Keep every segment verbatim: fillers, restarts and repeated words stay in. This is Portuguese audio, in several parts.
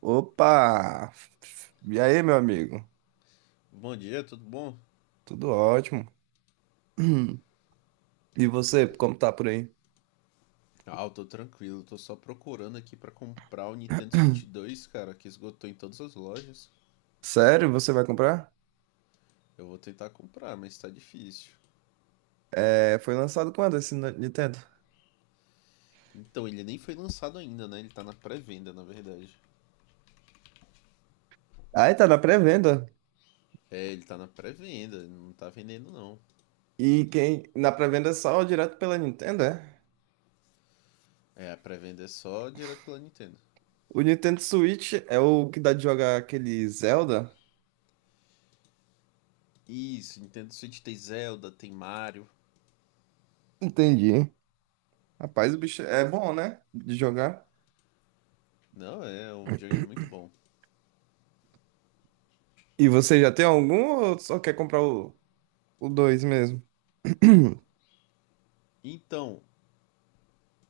Opa! E aí, meu amigo? Bom dia, tudo bom? Tudo ótimo. E você, como tá por aí? Ah, eu tô tranquilo, tô só procurando aqui pra comprar o Nintendo Switch dois, cara, que esgotou em todas as lojas. Sério, você vai comprar? Eu vou tentar comprar, mas tá difícil. É, foi lançado quando esse Ni- Nintendo? Então, ele nem foi lançado ainda, né? Ele tá na pré-venda, na verdade. Ah, tá na pré-venda. É, ele tá na pré-venda, ele não tá vendendo não. E quem na pré-venda é só direto pela Nintendo, é? É, a pré-venda é só direto pela Nintendo. O Nintendo Switch é o que dá de jogar aquele Zelda? Isso, Nintendo Switch tem Zelda, tem Mario. Entendi. Rapaz, o bicho é bom, né? De jogar. Não, é um videogame muito bom. E você já tem algum ou só quer comprar o, o dois mesmo? Então,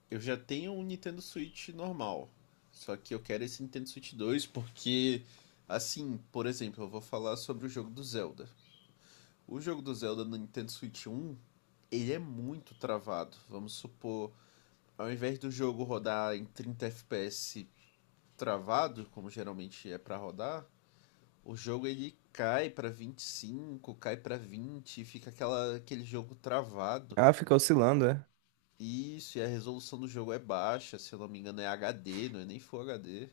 eu já tenho um Nintendo Switch normal. Só que eu quero esse Nintendo Switch dois porque, assim, por exemplo, eu vou falar sobre o jogo do Zelda. O jogo do Zelda no Nintendo Switch um, ele é muito travado. Vamos supor, ao invés do jogo rodar em trinta F P S travado, como geralmente é para rodar, o jogo ele cai para vinte e cinco, cai para vinte, fica aquela, aquele jogo travado. Ah, fica oscilando, é? Isso, e a resolução do jogo é baixa, se eu não me engano é H D, não é nem Full H D.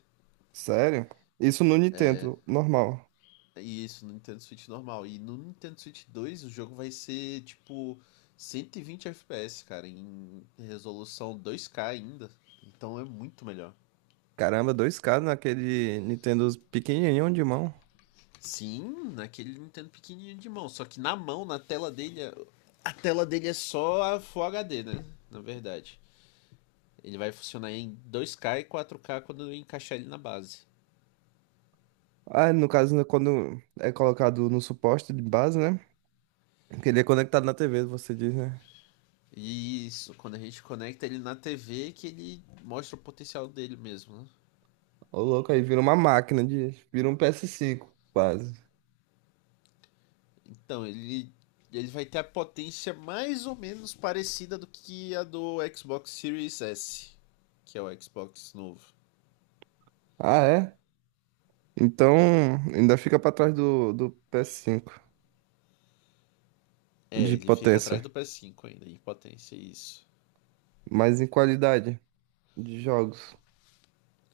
Sério? Isso no Nintendo, normal. E isso no Nintendo Switch normal. E no Nintendo Switch dois o jogo vai ser tipo cento e vinte F P S, cara, em resolução dois K ainda. Então é muito melhor. Caramba, dois k naquele Nintendo pequenininho de mão. Sim, naquele Nintendo pequenininho de mão, só que na mão, na tela dele, a tela dele é só a Full H D, né? Na verdade. Ele vai funcionar em dois K e quatro K quando eu encaixar ele na base. Ah, no caso, né, quando é colocado no suporte de base, né? Que ele é conectado na tê vê, você diz, né? Isso, quando a gente conecta ele na T V, que ele mostra o potencial dele mesmo, né? Ô, louco, aí vira uma máquina de... Vira um P S cinco, quase. Então, ele, ele vai ter a potência mais ou menos parecida do que a do Xbox Series S, que é o Xbox novo. Ah, é? Então, ainda fica pra trás do, do P S cinco É, de ele fica atrás potência, do P S cinco ainda, em potência, isso. mas em qualidade de jogos.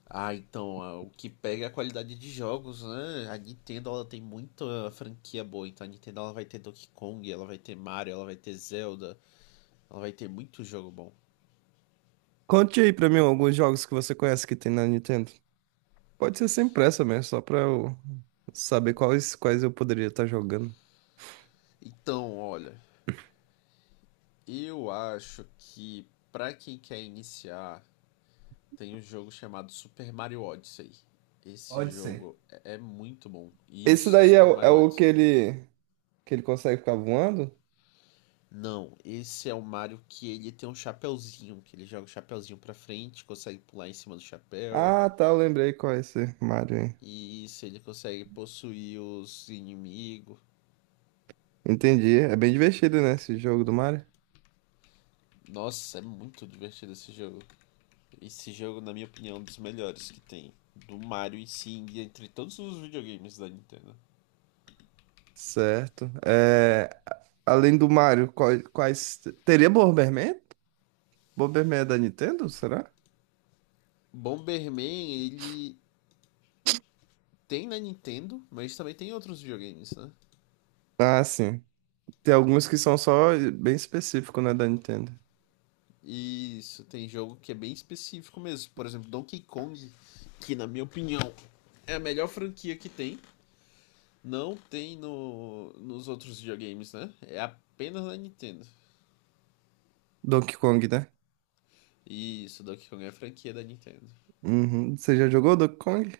Ah, então, ah, o que pega é a qualidade de jogos, né? A Nintendo, ela tem muita franquia boa. Então, a Nintendo, ela vai ter Donkey Kong, ela vai ter Mario, ela vai ter Zelda. Ela vai ter muito jogo bom. Conte aí pra mim alguns jogos que você conhece que tem na Nintendo. Pode ser sem pressa mesmo, só pra eu saber quais, quais eu poderia estar jogando. Então, olha, eu acho que pra quem quer iniciar, tem um jogo chamado Super Mario Odyssey. Pode Esse ser. jogo é é muito bom. Esse Isso, daí é, Super o é Mario o que Odyssey. ele, que ele consegue ficar voando? Não, esse é o Mario que ele tem um chapéuzinho, que ele joga o chapéuzinho pra frente, consegue pular em cima do chapéu. Ah, tá, eu lembrei qual é esse Mario aí. E isso, ele consegue possuir os inimigos. Entendi. É bem divertido, né, esse jogo do Mario? Nossa, é muito divertido esse jogo. Esse jogo, na minha opinião, é um dos melhores que tem. Do Mario e sim, entre todos os videogames da Nintendo. Certo. É, a- além do Mario, quais, quais... Teria Bomberman? Bomberman é da Nintendo, será? Bomberman, ele tem na Nintendo, mas também tem em outros videogames, né? Ah, sim. Tem alguns que são só bem específicos, né, da Nintendo. Isso, tem jogo que é bem específico mesmo. Por exemplo, Donkey Kong, que na minha opinião é a melhor franquia que tem. Não tem no, nos outros videogames, né? É apenas na Nintendo. Donkey Kong, né? Isso, Donkey Kong é a franquia da Nintendo. Uhum. Você já jogou Donkey Kong?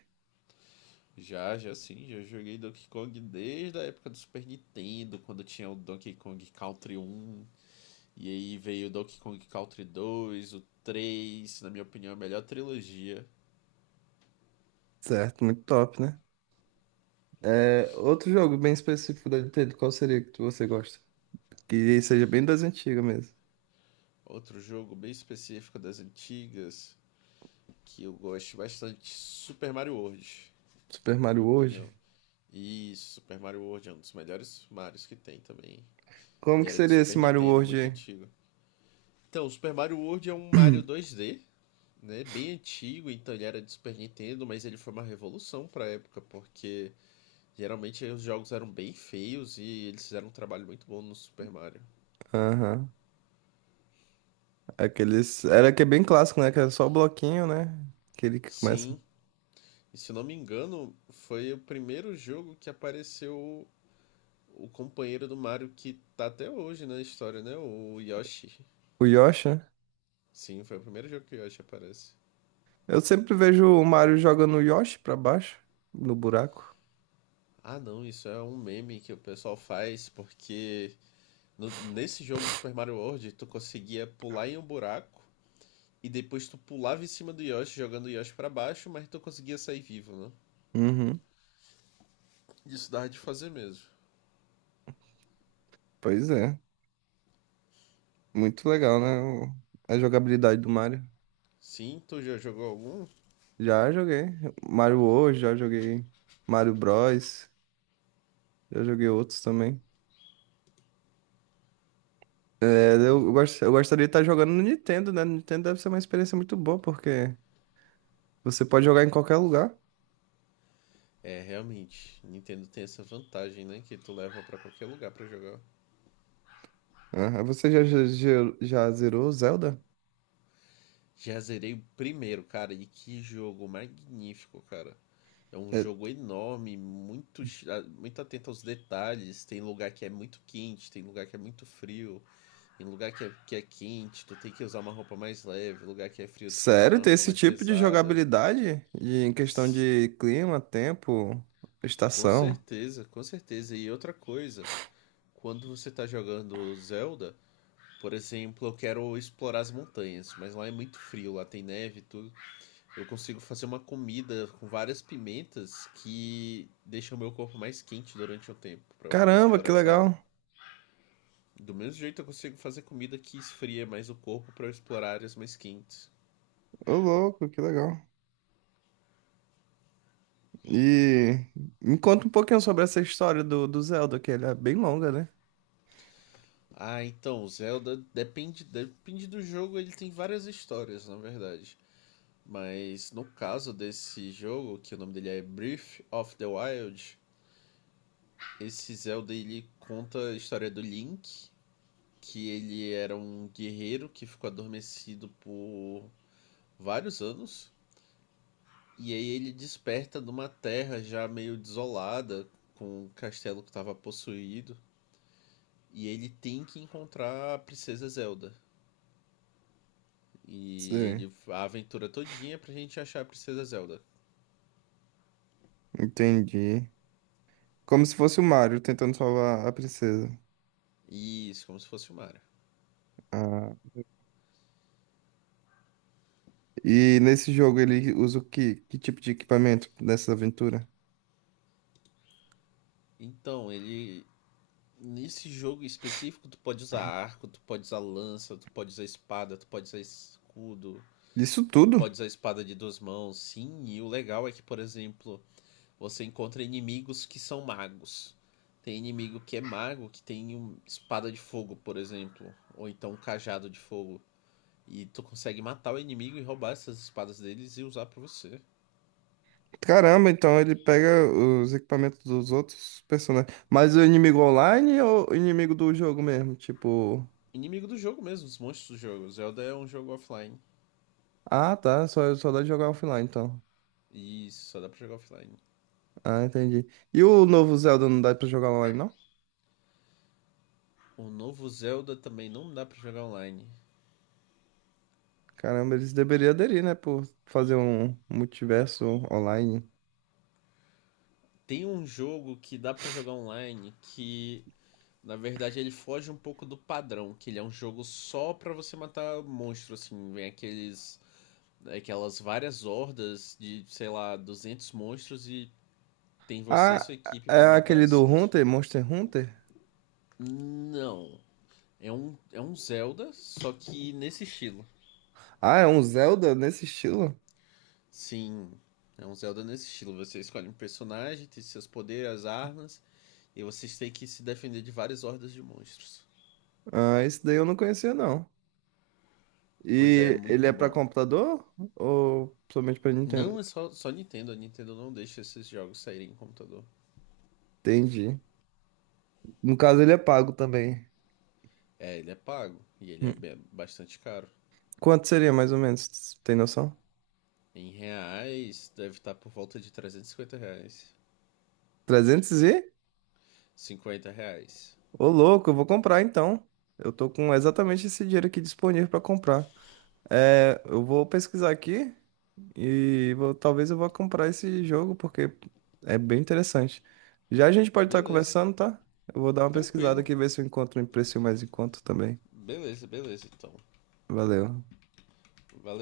Já, já sim, já joguei Donkey Kong desde a época do Super Nintendo, quando tinha o Donkey Kong Country um, e aí veio Donkey Kong Country dois, o três, na minha opinião, a melhor trilogia. Certo, muito top, né? É, outro jogo bem específico da Nintendo, qual seria que você gosta? Que seja bem das antigas mesmo. Outro jogo bem específico das antigas, que eu gosto bastante, Super Mario World, Super na Mario minha World. opinião. E Super Mario World é um dos melhores Marios que tem também. Como Ele que era de seria esse Super Mario Nintendo, World muito aí? antigo. Então, Super Mario World é um Mario dois D, né? Bem antigo, então ele era de Super Nintendo, mas ele foi uma revolução pra época, porque geralmente os jogos eram bem feios e eles fizeram um trabalho muito bom no Super Mario. Aham. Aqueles. Era que é bem clássico, né? Que era só o bloquinho, né? Aquele que começa. Sim, e se eu não me engano, foi o primeiro jogo que apareceu o companheiro do Mario que tá até hoje na história, né? O Yoshi. O Yoshi, né? Sim, foi o primeiro jogo que o Yoshi aparece. Eu sempre vejo o Mario jogando o Yoshi pra baixo, no buraco. Ah, não, isso é um meme que o pessoal faz porque no- nesse jogo Super Mario World tu conseguia pular em um buraco e depois tu pulava em cima do Yoshi jogando o Yoshi pra baixo, mas tu conseguia sair vivo, né? Uhum. Isso dava de fazer mesmo. Pois é. Muito legal, né? o- A jogabilidade do Mario. Sim, tu já jogou algum? Já joguei. Mario World, já joguei Mario Bros. Já joguei outros também. É, Me- eu, gost- eu gostaria de estar jogando no Nintendo, né? No Nintendo deve ser uma experiência muito boa, porque você pode jogar em qualquer lugar. É, realmente, Nintendo tem essa vantagem, né? Que tu leva pra qualquer lugar pra jogar. Ah, você já, já, já já zerou Zelda? Já zerei o primeiro, cara, e que jogo magnífico, cara. É um É, jogo enorme, muito, chi- ah, muito atento aos detalhes. Tem lugar que é muito quente, tem lugar que é muito frio, tem lugar que é, que é quente, tu tem que usar uma roupa mais leve, lugar que é frio, tu tem que usar sério, uma ter roupa esse mais tipo de pesada. jogabilidade? E em questão de clima, tempo, Com estação? certeza, com certeza. E outra coisa, quando você tá jogando Zelda, por exemplo, eu quero explorar as montanhas, mas lá é muito frio, lá tem neve e tudo. Eu consigo fazer uma comida com várias pimentas que deixam o meu corpo mais quente durante o tempo para eu poder Caramba, explorar que essa área. legal! Do mesmo jeito eu consigo fazer comida que esfria mais o corpo para eu explorar áreas mais quentes. Ô, louco, que legal. E me conta um pouquinho sobre essa história do, do Zelda, que ele é bem longa, né? Ah, então, Zelda depende, depende do jogo, ele tem várias histórias, na verdade. Mas no caso desse jogo, que o nome dele é Breath of the Wild, esse Zelda ele conta a história do Link, que ele era um guerreiro que ficou adormecido por vários anos. E aí ele desperta numa terra já meio desolada, com o castelo que estava possuído. E ele tem que encontrar a Princesa Zelda. E Sim, ele, a aventura todinha é pra gente achar a Princesa Zelda. entendi. Como se fosse o Mario tentando salvar a princesa. Isso, como se fosse o Mario. Ah, e nesse jogo ele usa o que, que tipo de equipamento nessa aventura? Então, ele nesse jogo específico, tu pode usar arco, tu pode usar lança, tu pode usar espada, tu pode usar escudo, Isso pode tudo? usar espada de duas mãos, sim. E o legal é que, por exemplo, você encontra inimigos que são magos. Tem inimigo que é mago, que tem um espada de fogo, por exemplo, ou então um cajado de fogo. E tu consegue matar o inimigo e roubar essas espadas deles e usar pra você. Caramba, então ele pega os equipamentos dos outros personagens. Mas o inimigo online ou o inimigo do jogo mesmo? Tipo. Inimigo do jogo mesmo, os monstros do jogo. Zelda é um jogo offline. Ah, tá. Só, só dá de jogar offline, então. E só dá pra jogar offline. Ah, entendi. E o novo Zelda não dá pra jogar online, não? O novo Zelda também não dá pra jogar online. Caramba, eles deveriam aderir, né? Por fazer um multiverso online. Tem um jogo que dá pra jogar online que, na verdade, ele foge um pouco do padrão, que ele é um jogo só pra você matar monstro, assim, vem aqueles aquelas várias hordas de, sei lá, duzentos monstros e tem você e Ah, sua equipe é pra matar aquele esses do monstros. Hunter, Monster Hunter? Não, é um é um Zelda, só que nesse estilo. Ah, é um Zelda nesse estilo? Sim, é um Zelda nesse estilo. Você escolhe um personagem, tem seus poderes, as armas. E vocês têm que se defender de várias hordas de monstros. Ah, esse daí eu não conhecia, não. Pois é, E ele é muito pra bom. computador ou somente pra Nintendo? Não é só, só Nintendo, a Nintendo não deixa esses jogos saírem em computador. Entendi. No caso, ele é pago também. É, ele é pago e ele é Hum. bastante caro. Quanto seria mais ou menos? Tem noção? Em reais, deve estar por volta de trezentos e cinquenta reais. Trezentos e? Cinquenta reais. Ô, louco, eu vou comprar então. Eu tô com exatamente esse dinheiro aqui disponível pra comprar. É, eu vou pesquisar aqui e vou- talvez eu vá comprar esse jogo porque é bem interessante. Já a gente pode estar Beleza, conversando, tá? Eu vou dar uma pesquisada tranquilo. aqui ver se eu encontro um preço mais em conta também. Beleza, beleza, então. Valeu. Valeu.